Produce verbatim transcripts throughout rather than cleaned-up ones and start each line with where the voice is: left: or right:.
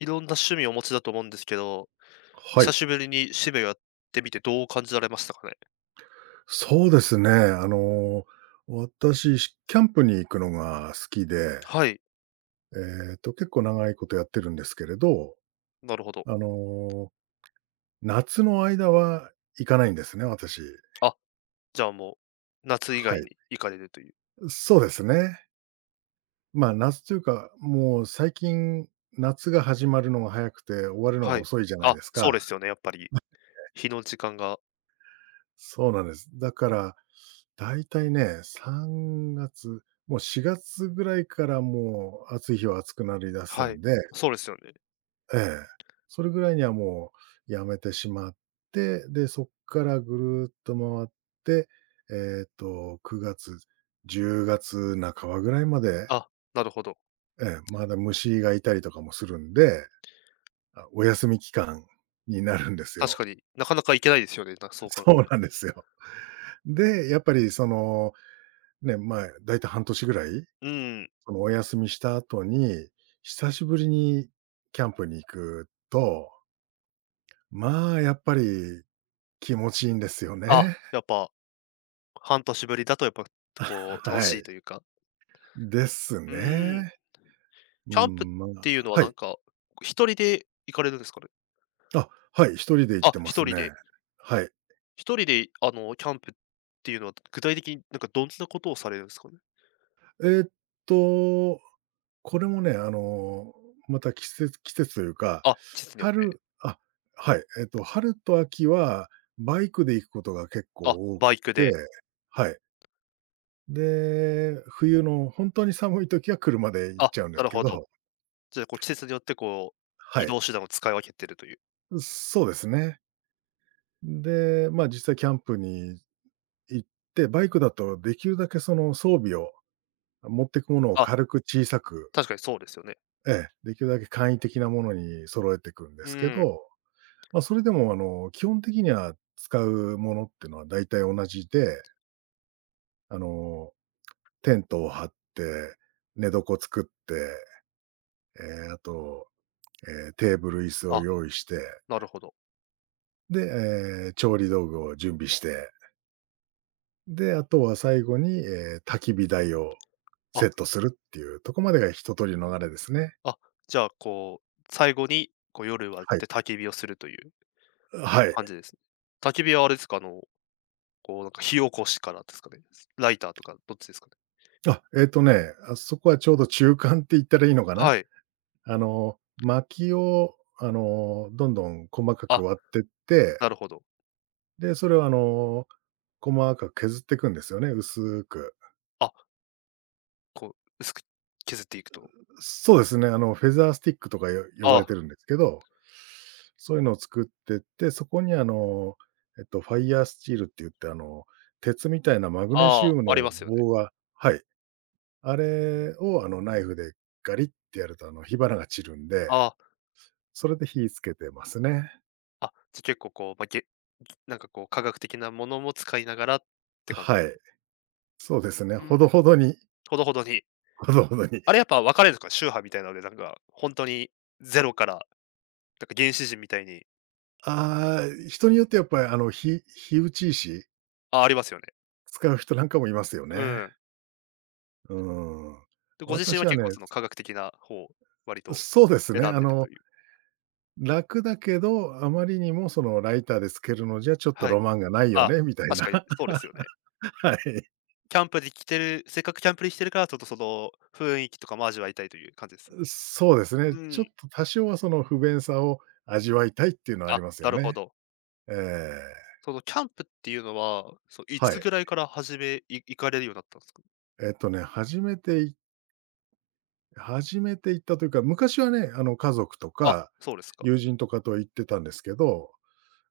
left: いろんな趣味をお持ちだと思うんですけど、
right: は
left: 久
right: い。
left: しぶりに趣味をやってみてどう感じられましたかね？
right: そうですね。あの、私、キャンプに行くのが好きで、
left: はい、
right: えっと、結構長いことやってるんですけれど、
left: なるほど。
right: あの、夏の間は行かないんですね、私。
left: あ、じゃあもう、夏以
right: は
left: 外
right: い。
left: に行かれるという。
right: そうですね。まあ、夏というか、もう最近、夏が始まるのが早くて、終わるのが
left: はい。
right: 遅いじゃない
left: あ、
right: です
left: そう
right: か。
left: ですよね、やっぱり。日の時間が。
right: そうなんです。だから、だいたいね、さんがつ、もうしがつぐらいからもう暑い日は暑くなりだす
left: はい、
right: んで、
left: そうですよね。
right: ええ。それぐらいにはもうやめてしまって、で、そっからぐるーっと回って、えっと、くがつ、じゅうがつなかばぐらいまで、
left: あ、なるほど。
right: ええ、まだ虫がいたりとかもするんで、あ、お休み期間になるんです
left: 確か
right: よ。
left: に、なかなか行けないですよね、なそ う考え
right: そ
left: た
right: う
left: ら。
right: なんですよ。で、やっぱりその、ね、まあ、だいたい半年ぐらい、
left: うん。
right: そのお休みした後に、久しぶりにキャンプに行くと、まあ、やっぱり気持ちいいんですよ
left: あ、
right: ね。
left: やっぱ、半年ぶりだとやっぱ、こう、楽
right: は
left: しいとい
right: い。
left: うか。
right: です
left: うーん。
right: ね。う
left: キャンプっ
right: ん、ま
left: て
right: あ、
left: いうのは
right: は
left: なん
right: い。
left: か、一人で行かれるんですかね？
right: あ、はい、一人で行っ
left: あ、
right: てま
left: 一
right: す
left: 人で。
right: ね。はい。
left: 一人で、あの、キャンプっていうのは、具体的になんかどんなことをされるんですかね？
right: えーっと、これもね、あの、また季節季節というか、
left: あ、季節によって。
right: 春あ、はい、えーっと、春と秋はバイクで行くことが結
left: あ、
right: 構多
left: バ
right: く
left: イク
right: て、
left: で。
right: はい。で、冬の本当に寒い時は車で行っ
left: あ、
right: ちゃうんで
left: な
right: す
left: る
right: け
left: ほど。
right: ど、
left: じゃあ、こう、季節によってこう、
right: は
left: 移
right: い。
left: 動手段を使い分けてるという。
right: そうですね。で、まあ、実際キャンプに行って、バイクだとできるだけその装備を、持ってくものを
left: あ、
right: 軽く小さく、
left: 確かにそうですよね。
right: ええ、できるだけ簡易的なものに揃えていくんで
left: う
right: すけ
left: ん。
right: ど、まあ、それでもあの、基本的には使うものっていうのは大体同じで、あの、テントを張って、寝床作って、えーあと、えーテーブル、椅子を
left: あ、
right: 用意して、
left: なるほど。
right: で、えー調理道具を準備して、で、あとは最後に、えー焚き火台を
left: あ、
right: セットするっていうとこまでが一通りの流れですね。
left: あ、じゃあ、こう、最後に、こう、夜は
right: はい。
left: 絶対焚き火をするという
right: はい。
left: 感じですね。焚き火はあれですか、あの、こう、なんか火起こしからですかね？ライターとかどっちですかね？
right: あ、えっとね、あそこはちょうど中間って言ったらいいのかな。
left: はい。
right: あの、薪を、あの、どんどん細かく
left: あ、
right: 割ってって、
left: なるほど。
right: で、それをあの、細かく削っていくんですよね、薄く。
left: あ、こう、薄く削っていくと。
right: そうですね、あの、フェザースティックとかよ呼
left: あ
right: ばれて
left: あ。
right: るんですけど、そういうのを作ってって、そこにあの、えっと、ファイヤースチールって言って、あの、鉄みたいなマグネ
left: あ
right: シウム
left: あ、
right: の
left: ありますよね。
right: 棒が、はい、あれをあの、ナイフでガリってやると、あの、火花が散るんで、
left: あ
right: それで火つけてますね。
left: あ、あ、じゃ結構こう、まあ、げなんかこう科学的なものも使いながらって感
right: は
left: じ。
right: い、そうですね、
left: う
right: ほ
left: ん、
right: どほどに。
left: ほどほどに。
right: ほどほどに。
left: あれやっぱ分かれるんですか？宗派みたいなので、なんか、本当にゼロからなんか原始人みたいに。
right: ああ、人によってやっぱりあの、火火打ち石
left: あ、ありますよね。
right: 使う人なんかもいますよ
left: う
right: ね。
left: ん。
right: うん。
left: で、ご自身
right: 私
left: は
right: は
left: 結
right: ね、
left: 構その科学的な方を割と
right: そうですね。
left: 選ん
right: あ
left: でると
right: の、
left: いう。
right: 楽だけど、あまりにもそのライターでつけるのじゃちょっと
left: はい。
right: ロマンがないよ
left: あ、
right: ねみたい
left: 確
right: な。
left: かに そうですよね。
right: はい。
left: キャンプで来てる、せっかくキャンプで来てるから、ちょっとその雰囲気とかも味わいたいという感じです。
right: そうです
left: う
right: ね。ちょ
left: ん。
right: っと多少はその不便さを味わいたいっていうのはあり
left: あ、
right: ます
left: な
right: よ
left: るほ
right: ね。
left: ど。
right: ええ。
left: そのキャンプっていうのは、そう、い
right: は
left: つ
right: い。
left: ぐらいから始めい行かれるようになったんですか？
right: えっとね、初めてい初めて行ったというか、昔はね、あの、家族と
left: あ、
right: か
left: そうですか。
right: 友人とかと行ってたんですけど、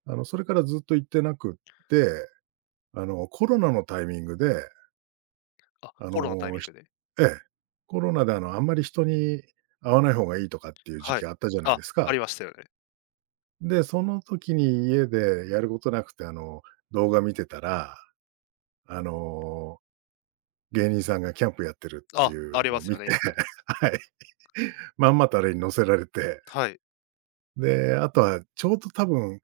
right: あの、それからずっと行ってなくって、あの、コロナのタイミングで、
left: あ、
right: あ
left: コロナのタイ
right: の、
left: ミン
right: ひ
left: グで。
right: ええ、コロナであの、あんまり人に会わない方がいいとかっていう時
left: はい。
right: 期あったじゃない
left: あ、
right: です
left: あ
right: か。
left: りましたよね。
right: で、その時に家でやることなくて、あの、動画見てたら、あの、芸人さんがキャンプやってるってい
left: あ、
right: う
left: あり
right: の
left: ま
right: を
left: す
right: 見
left: よ
right: て、
left: ね、よく。
right: はい。まんまとあれに乗せられて、
left: はい。
right: で、あとはちょうど多分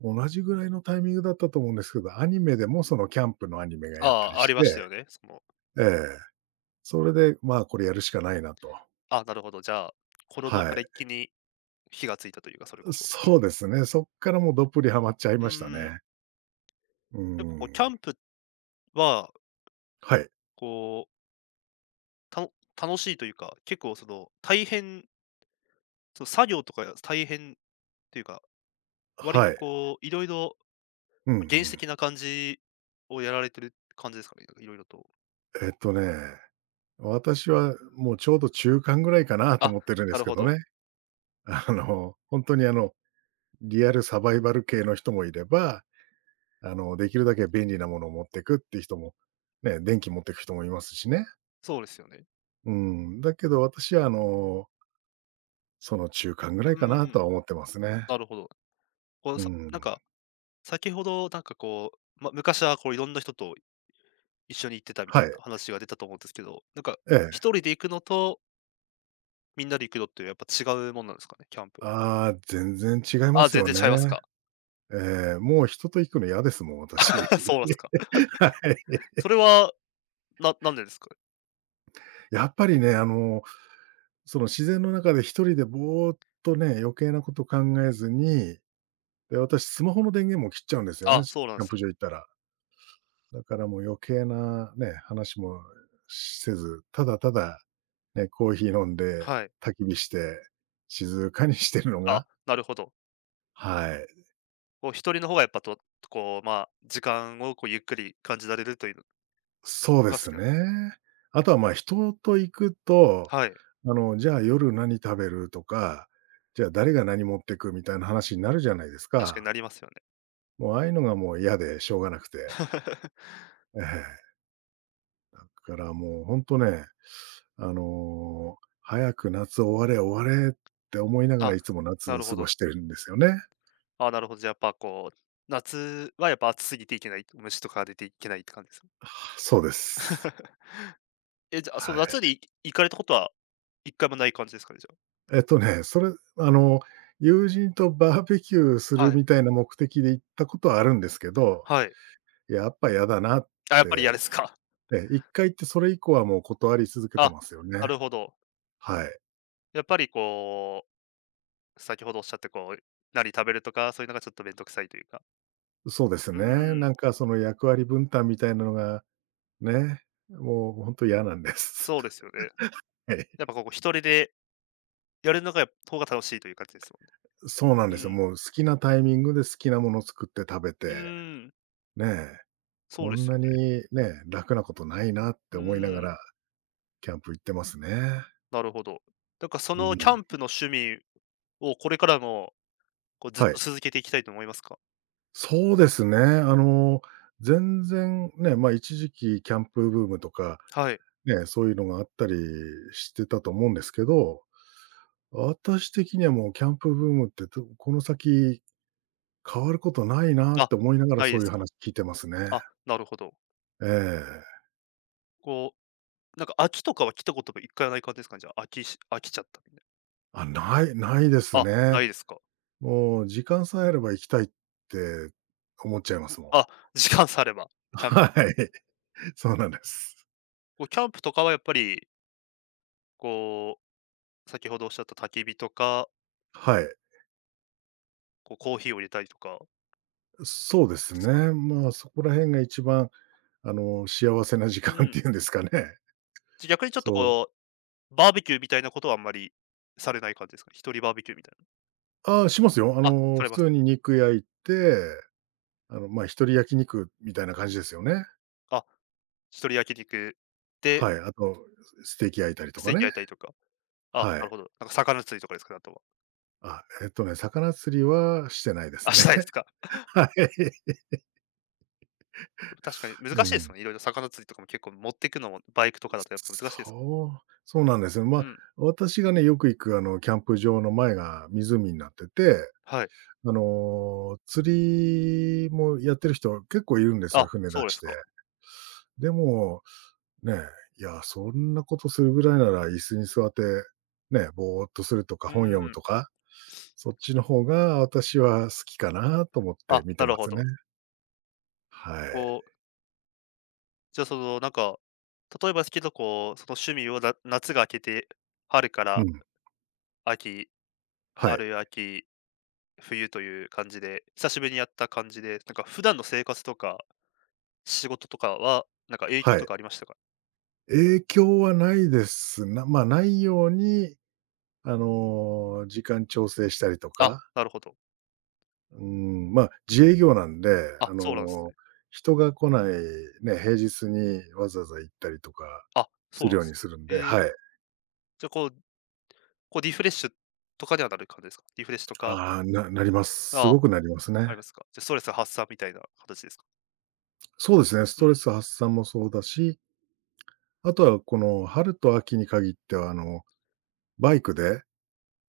right: 同じぐらいのタイミングだったと思うんですけど、アニメでもそのキャンプのアニメがやった
left: あ
right: り
left: あ、あ
right: し
left: りました
right: て、
left: よね。その、
right: ええ、それで、まあ、これやるしかないなと、
left: あ、なるほど、じゃあ、コロナ
right: は
left: 禍ら
right: い。
left: 一気に火がついたというか、それこそ。
right: そうですね。そっからもうどっぷりハマっちゃい
left: う
right: ました
left: ーん。
right: ね。う
left: やっぱこうキ
right: ん。
left: ャンプは、
right: はい。
left: こう、たの楽しいというか、結構その、大変、その作業とか大変っていうか、割
right: は
left: と
right: い。
left: こう、いろいろ
right: うんう
left: 原始
right: ん。
left: 的な感じをやられてる感じですかね？いろいろと。
right: えっとね、私はもうちょうど中間ぐらいかなと
left: あ、
right: 思ってるんで
left: な
right: す
left: る
right: け
left: ほ
right: ど
left: ど。
right: ね。あの、本当にあの、リアルサバイバル系の人もいれば、あの、できるだけ便利なものを持ってくっていう人も、ね、電気持ってく人もいますしね。
left: そうですよね。
right: うん。だけど私はあの、その中間ぐ
left: う
right: らいかな
left: ーん、
right: とは思ってますね。
left: なるほど。こう
right: う
left: さ
right: ん。
left: なんか、先ほどなんかこう、ま、昔はこういろんな人と一緒に行ってたみた
right: は
left: い
right: い。
left: な話が出たと思うんですけど、なんか
right: ええ。
left: ひとりで行くのと、みんなで行くのってやっぱ違うもんなんですかね？キャンプ。
right: ああ、全然違いま
left: あ、
right: す
left: 全
right: よ
left: 然
right: ね。
left: 違いますか。
right: ええ、もう人と行くの嫌ですもん、私。
left: そうなんすか。
right: はい。
left: それは、ななんでですか？
right: やっぱりね、あの、その自然の中で一人でぼーっとね、余計なこと考えずに、で、私スマホの電源も切っちゃうんですよ
left: あ、
right: ね、し
left: そうなん
right: キャ
left: で
right: ン
left: す
right: プ
left: ね。
right: 場行ったら。だからもう余計なね、話もせず、ただただ、ね、コーヒー飲んで、
left: はい。
right: 焚き火して、静かにしてるの
left: あ、
right: が。
left: なるほど。
right: はい。
left: こうひとりの方がやっぱと、こう、まあ、時間をこうゆっくり感じられるというの
right: そうで
left: が好
right: す
left: きなんです。
right: ね。あとは、ま、人と行くと、
left: はい、
right: あの、じゃあ夜何食べるとか、じゃあ誰が何持ってくみたいな話になるじゃないです
left: 確かにな
right: か。
left: りますよね。
right: もうああいうのがもう嫌でしょうがなくて。ええ。だからもうほんとね、あの、早く夏終われ終われって思いながら
left: あ、
right: いつも
left: な
right: 夏
left: る
right: 過
left: ほ
right: ご
left: ど。
right: してるんですよね。
left: あ、なるほど、じゃ、あ、やっぱこう、夏はやっぱ暑すぎていけない、虫とか出ていけないって感じですか？
right: あ、そうです。
left: え、じゃあ、そ
right: は
left: の
right: い。
left: 夏にい行かれたことは一回もない感じですかね、じゃあ。
right: えっとね、それ、あの、友人とバーベキューする
left: はい、
right: みたいな目的で行ったことはあるんですけど、
left: はい。
right: やっぱ嫌だなっ
left: あ、やっぱり嫌
right: て、
left: ですか。
right: え一いっかい行ってそれ以降はもう断り続 けて
left: あ、
right: ますよ
left: な
right: ね。
left: るほど。
right: はい。
left: やっぱりこう、先ほどおっしゃってこう、何食べるとか、そういうのがちょっとめんどくさいというか。
right: そうです
left: う
right: ね。
left: んん、
right: なんかその役割分担みたいなのが、ね、もう本当嫌なんです。
left: そうです よね。
right: はい。
left: やっぱ、ここ一人でやるのが方が楽しいという感じですもんね。
right: そうなんです
left: う
right: よ。
left: ん、
right: もう好きなタイミングで好きなものを作って食べ
left: う
right: て、
left: ーん、
right: ねえ、
left: そう
right: こ
left: で
right: ん
left: すよ
right: な
left: ね。
right: にね、楽なことないなっ
left: う
right: て思いな
left: ー
right: が
left: ん。
right: らキャンプ行ってますね。
left: なるほど。なんかそ
right: う
left: のキャ
right: ん。
left: ンプの趣味をこれからも、こうずっ
right: は
left: と
right: い。
left: 続けていきたいと思いますか？
right: そうですね。あの、全然ね、ま、一時期キャンプブームとか
left: はい。
right: ね、そういうのがあったりしてたと思うんですけど、私的にはもうキャンプブームってとこの先変わることないなっ
left: あ、
right: て思いながら
left: ないで
right: そういう
left: すか。
right: 話聞いてますね。
left: あ、なるほど。
right: ええ。
left: こう、なんか飽きとかは来たことも一回はない感じですかね、じゃあ、飽きし飽きちゃったみたいな。
right: あ、ないない、です
left: あ、
right: ね。
left: ないですか。
right: もう時間さえあれば行きたいって思っちゃいますも
left: あ、
right: ん。
left: 時間さえあれば、キャンプ
right: はい、そうなんです。
left: こうキャンプとかはやっぱり、こう、先ほどおっしゃった焚き火とか、
right: はい、
left: こうコーヒーを入れたりとか
right: そうです
left: ですかね。
right: ね。まあ、そこら辺が一番あの、幸せな時
left: う
right: 間っ
left: ん。
right: ていうんですかね。
left: じゃ、逆にちょっと
right: そう。
left: こう、バーベキューみたいなことはあんまりされない感じですかね？一人バーベキューみたいな。
right: ああ、しますよ。あ
left: あ、
right: の、
left: され
right: 普
left: ます。
right: 通に肉焼いて、あの、まあ、一人焼肉みたいな感じですよね。
left: あ、一人焼肉で、
right: はい。あと、ステーキ焼いたりと
left: ステ
right: か
left: ー
right: ね。
left: キ焼いたりとか。あ、
right: は
left: なる
right: い。
left: ほど。なんか魚釣りとかですかね、あとは。
right: あ、えっとね、魚釣りはしてないです
left: あ、し
right: ね。
left: たいですか。
right: はい。
left: 確かに
right: う
left: 難しいです
right: ん。
left: よね。色々魚釣りとかも結構持っていくのも、バイクとかだとやっぱ難しいです
right: そう、そうなんですよ。ま
left: も
right: あ、
left: ん。うん。
right: 私がね、よく行くあの、キャンプ場の前が湖になってて、
left: はい。
right: あの、釣りもやってる人結構いるんですよ、
left: あ、
right: 船出
left: そうで
right: し
left: す
right: て。
left: か。
right: でも、ね、いや、そんなことするぐらいなら椅子に座って、ね、ぼーっとするとか、
left: う
right: 本読
left: ー
right: む
left: ん。
right: とか、そっちの方が私は好きかなと思って
left: あ、
right: 見
left: な
right: て
left: る
right: ま
left: ほ
right: すね。
left: ど。
right: はい。
left: こう、じゃあそのなんか、例えばですけど、こう、その趣味をな夏が明けて、春か
right: う
left: ら
right: ん。
left: 秋、
right: はい。
left: 春、秋、冬という感じで、久しぶりにやった感じで、なんか普段の生活とか、仕事とかは、なんか影響
right: は
left: と
right: い。
left: かありましたか？
right: 影響はないです、な、まあ、ないように、あの、時間調整したりと
left: あ、
right: か、
left: なるほど。
right: うん、まあ、自営業なんで、
left: あ、
right: あ
left: そうなんです
right: の、
left: ね。
right: 人が来ないね、平日にわざわざ行ったりとか
left: あ、そ
right: す
left: うな
right: る
left: ん
right: よ
left: で
right: う
left: す
right: に
left: ね。
right: するんで、
left: ええ、
right: はい。
left: じゃ、こうこうリフレッシュとかにはなる感じですか？リフレッシュとか。
right: ああ、ななります。す
left: ああ、
right: ごくなります
left: あり
right: ね。
left: ますか。じゃ、ストレス発散みたいな形ですか？
right: そうですね、ス
left: う
right: ト
left: ん、
right: レス発散もそうだし、あとはこの春と秋に限っては、あのバイクで、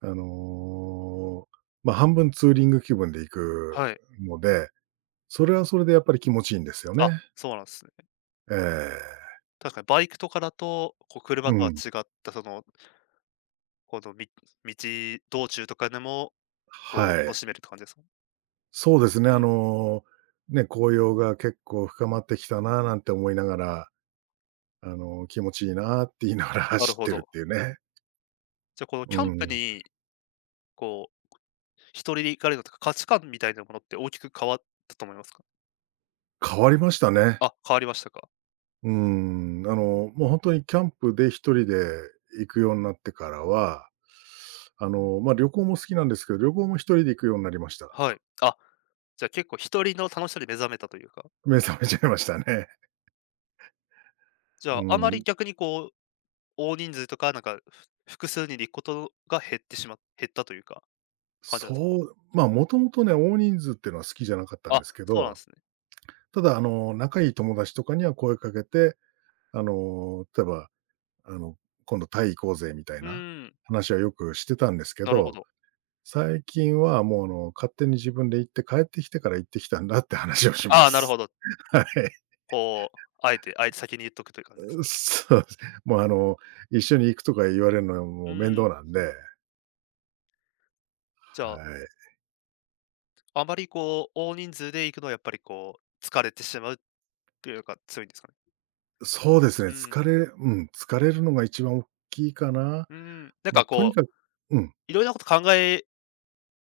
right: あの、まあ、半分ツーリング気分で行く
left: はい。
right: ので、それはそれでやっぱり気持ちいいんですよ
left: あ、
right: ね。
left: そうなんですね。
right: ええ。
left: 確かにバイクとかだと、こう
right: う
left: 車とは
right: ん。
left: 違った、その、このみ道道中とかでも、こ
right: は
left: う
right: い。
left: 楽しめるって感じですか？
right: そうです
left: う
right: ね、あ
left: ん、
right: の、ね、紅葉が結構深まってきたなぁなんて思いながら、あの、気持ちいいなぁって言いながら
left: なる
right: 走っ
left: ほ
right: てる
left: ど。
right: っていうね。
left: じゃ、この
right: う
left: キャンプ
right: ん。
left: に、こう一人で行かれるのとか、価値観みたいなものって大きく変わったと思いますか？
right: 変わりましたね。
left: あ、変わりましたか。
right: うん、あの、もう本当にキャンプで一人で行くようになってからは、あの、まあ、旅行も好きなんですけど、旅行も一人で行くようになりました。
left: はい。あ、じゃ、結構一人の楽しさに目覚めたというか。
right: 目覚めちゃいましたね。
left: じ ゃ
right: う
left: あ、あまり
right: ん、
left: 逆にこう、大人数とか、なんか、ふ複数人で行くことが減ってしま減ったというか、感じなんですか？
right: そう、まあ、もともとね、大人数っていうのは好きじゃなかったん
left: あ、
right: ですけ
left: そうなんで
right: ど、
left: すね。
right: ただ、あの、仲いい友達とかには声かけて、あの、例えば、あの、今度タイ行こうぜみたい
left: う
right: な
left: ーん、
right: 話はよくしてたんですけ
left: なるほ
right: ど、
left: ど。
right: 最近はもう、あの、勝手に自分で行って帰ってきてから行ってきたんだって話をしま
left: ああ、なるほ
right: す。
left: ど。
right: はい。
left: こう、あえてあえて先に言っとくという感じです。
right: そうです。もうあの、一緒に行くとか言われるのは
left: う
right: もう面
left: ーん、
right: 倒なんで、
left: じ
right: は
left: ゃあ、
right: い。
left: あまりこう、大人数で行くのはやっぱりこう、疲れてしまうっていうのが強いんですかね？
right: そうですね、
left: うん、
right: 疲れうん、疲れるのが一番大きいかな。
left: うーん、なん
right: ま、
left: か
right: とに
left: こ
right: か
left: う、
right: く、うん、
left: いろいろなこと考え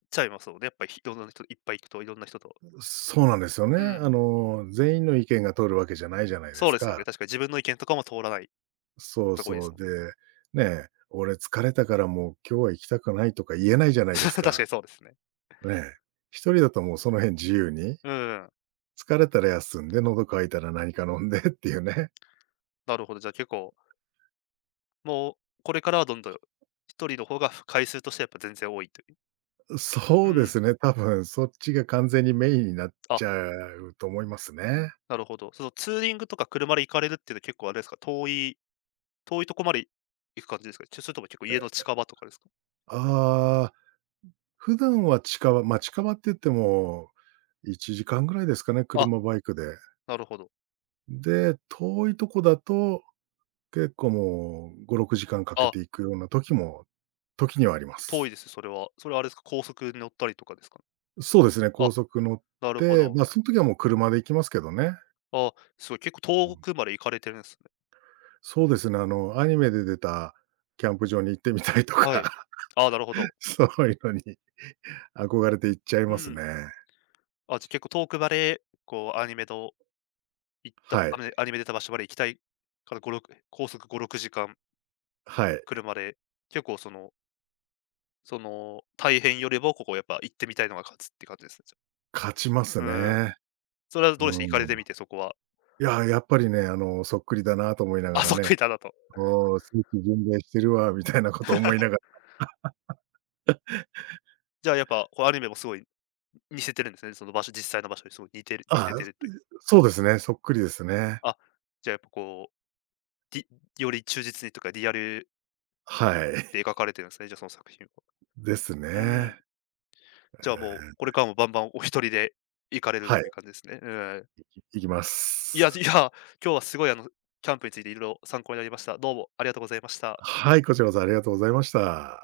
left: ちゃいますもんね、やっぱりひいろんな人いっぱい行くといろんな人と。
right: そうなんですよね。
left: うん、
right: あの、全員の意見が通るわけじゃないじゃないで
left: そう
right: す
left: ですよね、
right: か。
left: 確かに自分の意見とかも通らない
right: そう
left: とこ多いで
right: そ
left: す
right: う。
left: もん。
right: で、ね、俺疲れたからもう今日は行きたくないとか言えないじゃ ないです
left: 確か
right: か。
left: にそうですね。
right: ねえ。一人だともうその辺自由に、
left: うん。
right: 疲れたら休んで、喉渇いたら何か飲んでっていうね。
left: なるほど、じゃあ結構、もうこれからはどんどん一人の方が回数としてはやっぱ全然多いという。う
right: そうで
left: ん。
right: すね、多分そっちが完全にメインになっ
left: あ、
right: ちゃうと思いますね。
left: なるほど。そのツーリングとか車で行かれるっていうのは結構あれですか、遠い遠いとこまで行く感じですか？ちょそれとも結構家の近場とかですか？
right: ああ、普段は近場、ま、近場って言ってもいちじかんぐらいですかね、
left: あ、
right: 車、バイクで。
left: なるほど。
right: で、遠いとこだと、結構もうご、ろくじかんかんかけ
left: あ、
right: ていくような時も時にはありま
left: 遠い
right: す。
left: です、それは。それはあれですか、高速に乗ったりとかですかね？
right: そうですね、高
left: あ、
right: 速乗っ
left: なるほ
right: て、
left: ど。
right: まあ、その時はもう車で行きますけどね。
left: あ、すごい結構
right: う
left: 遠
right: ん。
left: くまで行かれてるんですね。
right: そうですね、あの、アニメで出たキャンプ場に行ってみたいと
left: はい。
right: か、
left: あ、なるほど。
right: そういうのに憧れて行っちゃい
left: う
right: ます
left: ん。
right: ね。
left: あ、じゃあ結構遠くまで、こうアニメの行った、
right: は
left: ア
right: い。
left: メアニメでた場所まで行きたいからご、ろく、高速ご、ろくじかん
right: はい。
left: 車で、結構そのその大変よりも、ここやっぱ行ってみたいのが勝つって感じですね、じゃ
right: 勝ちます
left: あ。うん。
right: ね。
left: それはどうでした？行かれ
right: う
left: てみ
right: ん。
left: て、そこは。
right: いや、やっぱりね、あの、そっくりだなと思い なが
left: あ、そ
right: ら
left: っくり
right: ね、
left: だなと。
right: おお、聖地巡礼してるわみたいなこと思いながら、
left: じゃあやっぱ、こうアニメもすごい似せてるんですね。その場所、実際の場所にすごい似てる似
right: あ
left: せて
right: あ、
left: るという。
right: そうですね、そっくりですね。
left: あ、じゃあやっぱこう、リより忠実にとかリアル
right: はい。
left: で描かれてるんですね、じゃあその作品は。
right: です
left: う
right: ね。
left: ん。
right: え
left: じゃあもう、これ
right: ー
left: からもバンバンお一人で行かれるっ
right: は
left: て
right: い、
left: いう感じですね。うん。
right: 行きま
left: いや、い
right: す。
left: や、今日はすごいあの、キャンプについていろいろ参考になりました。どうもありがとうございました。
right: はい、こちらこそありがとうございました。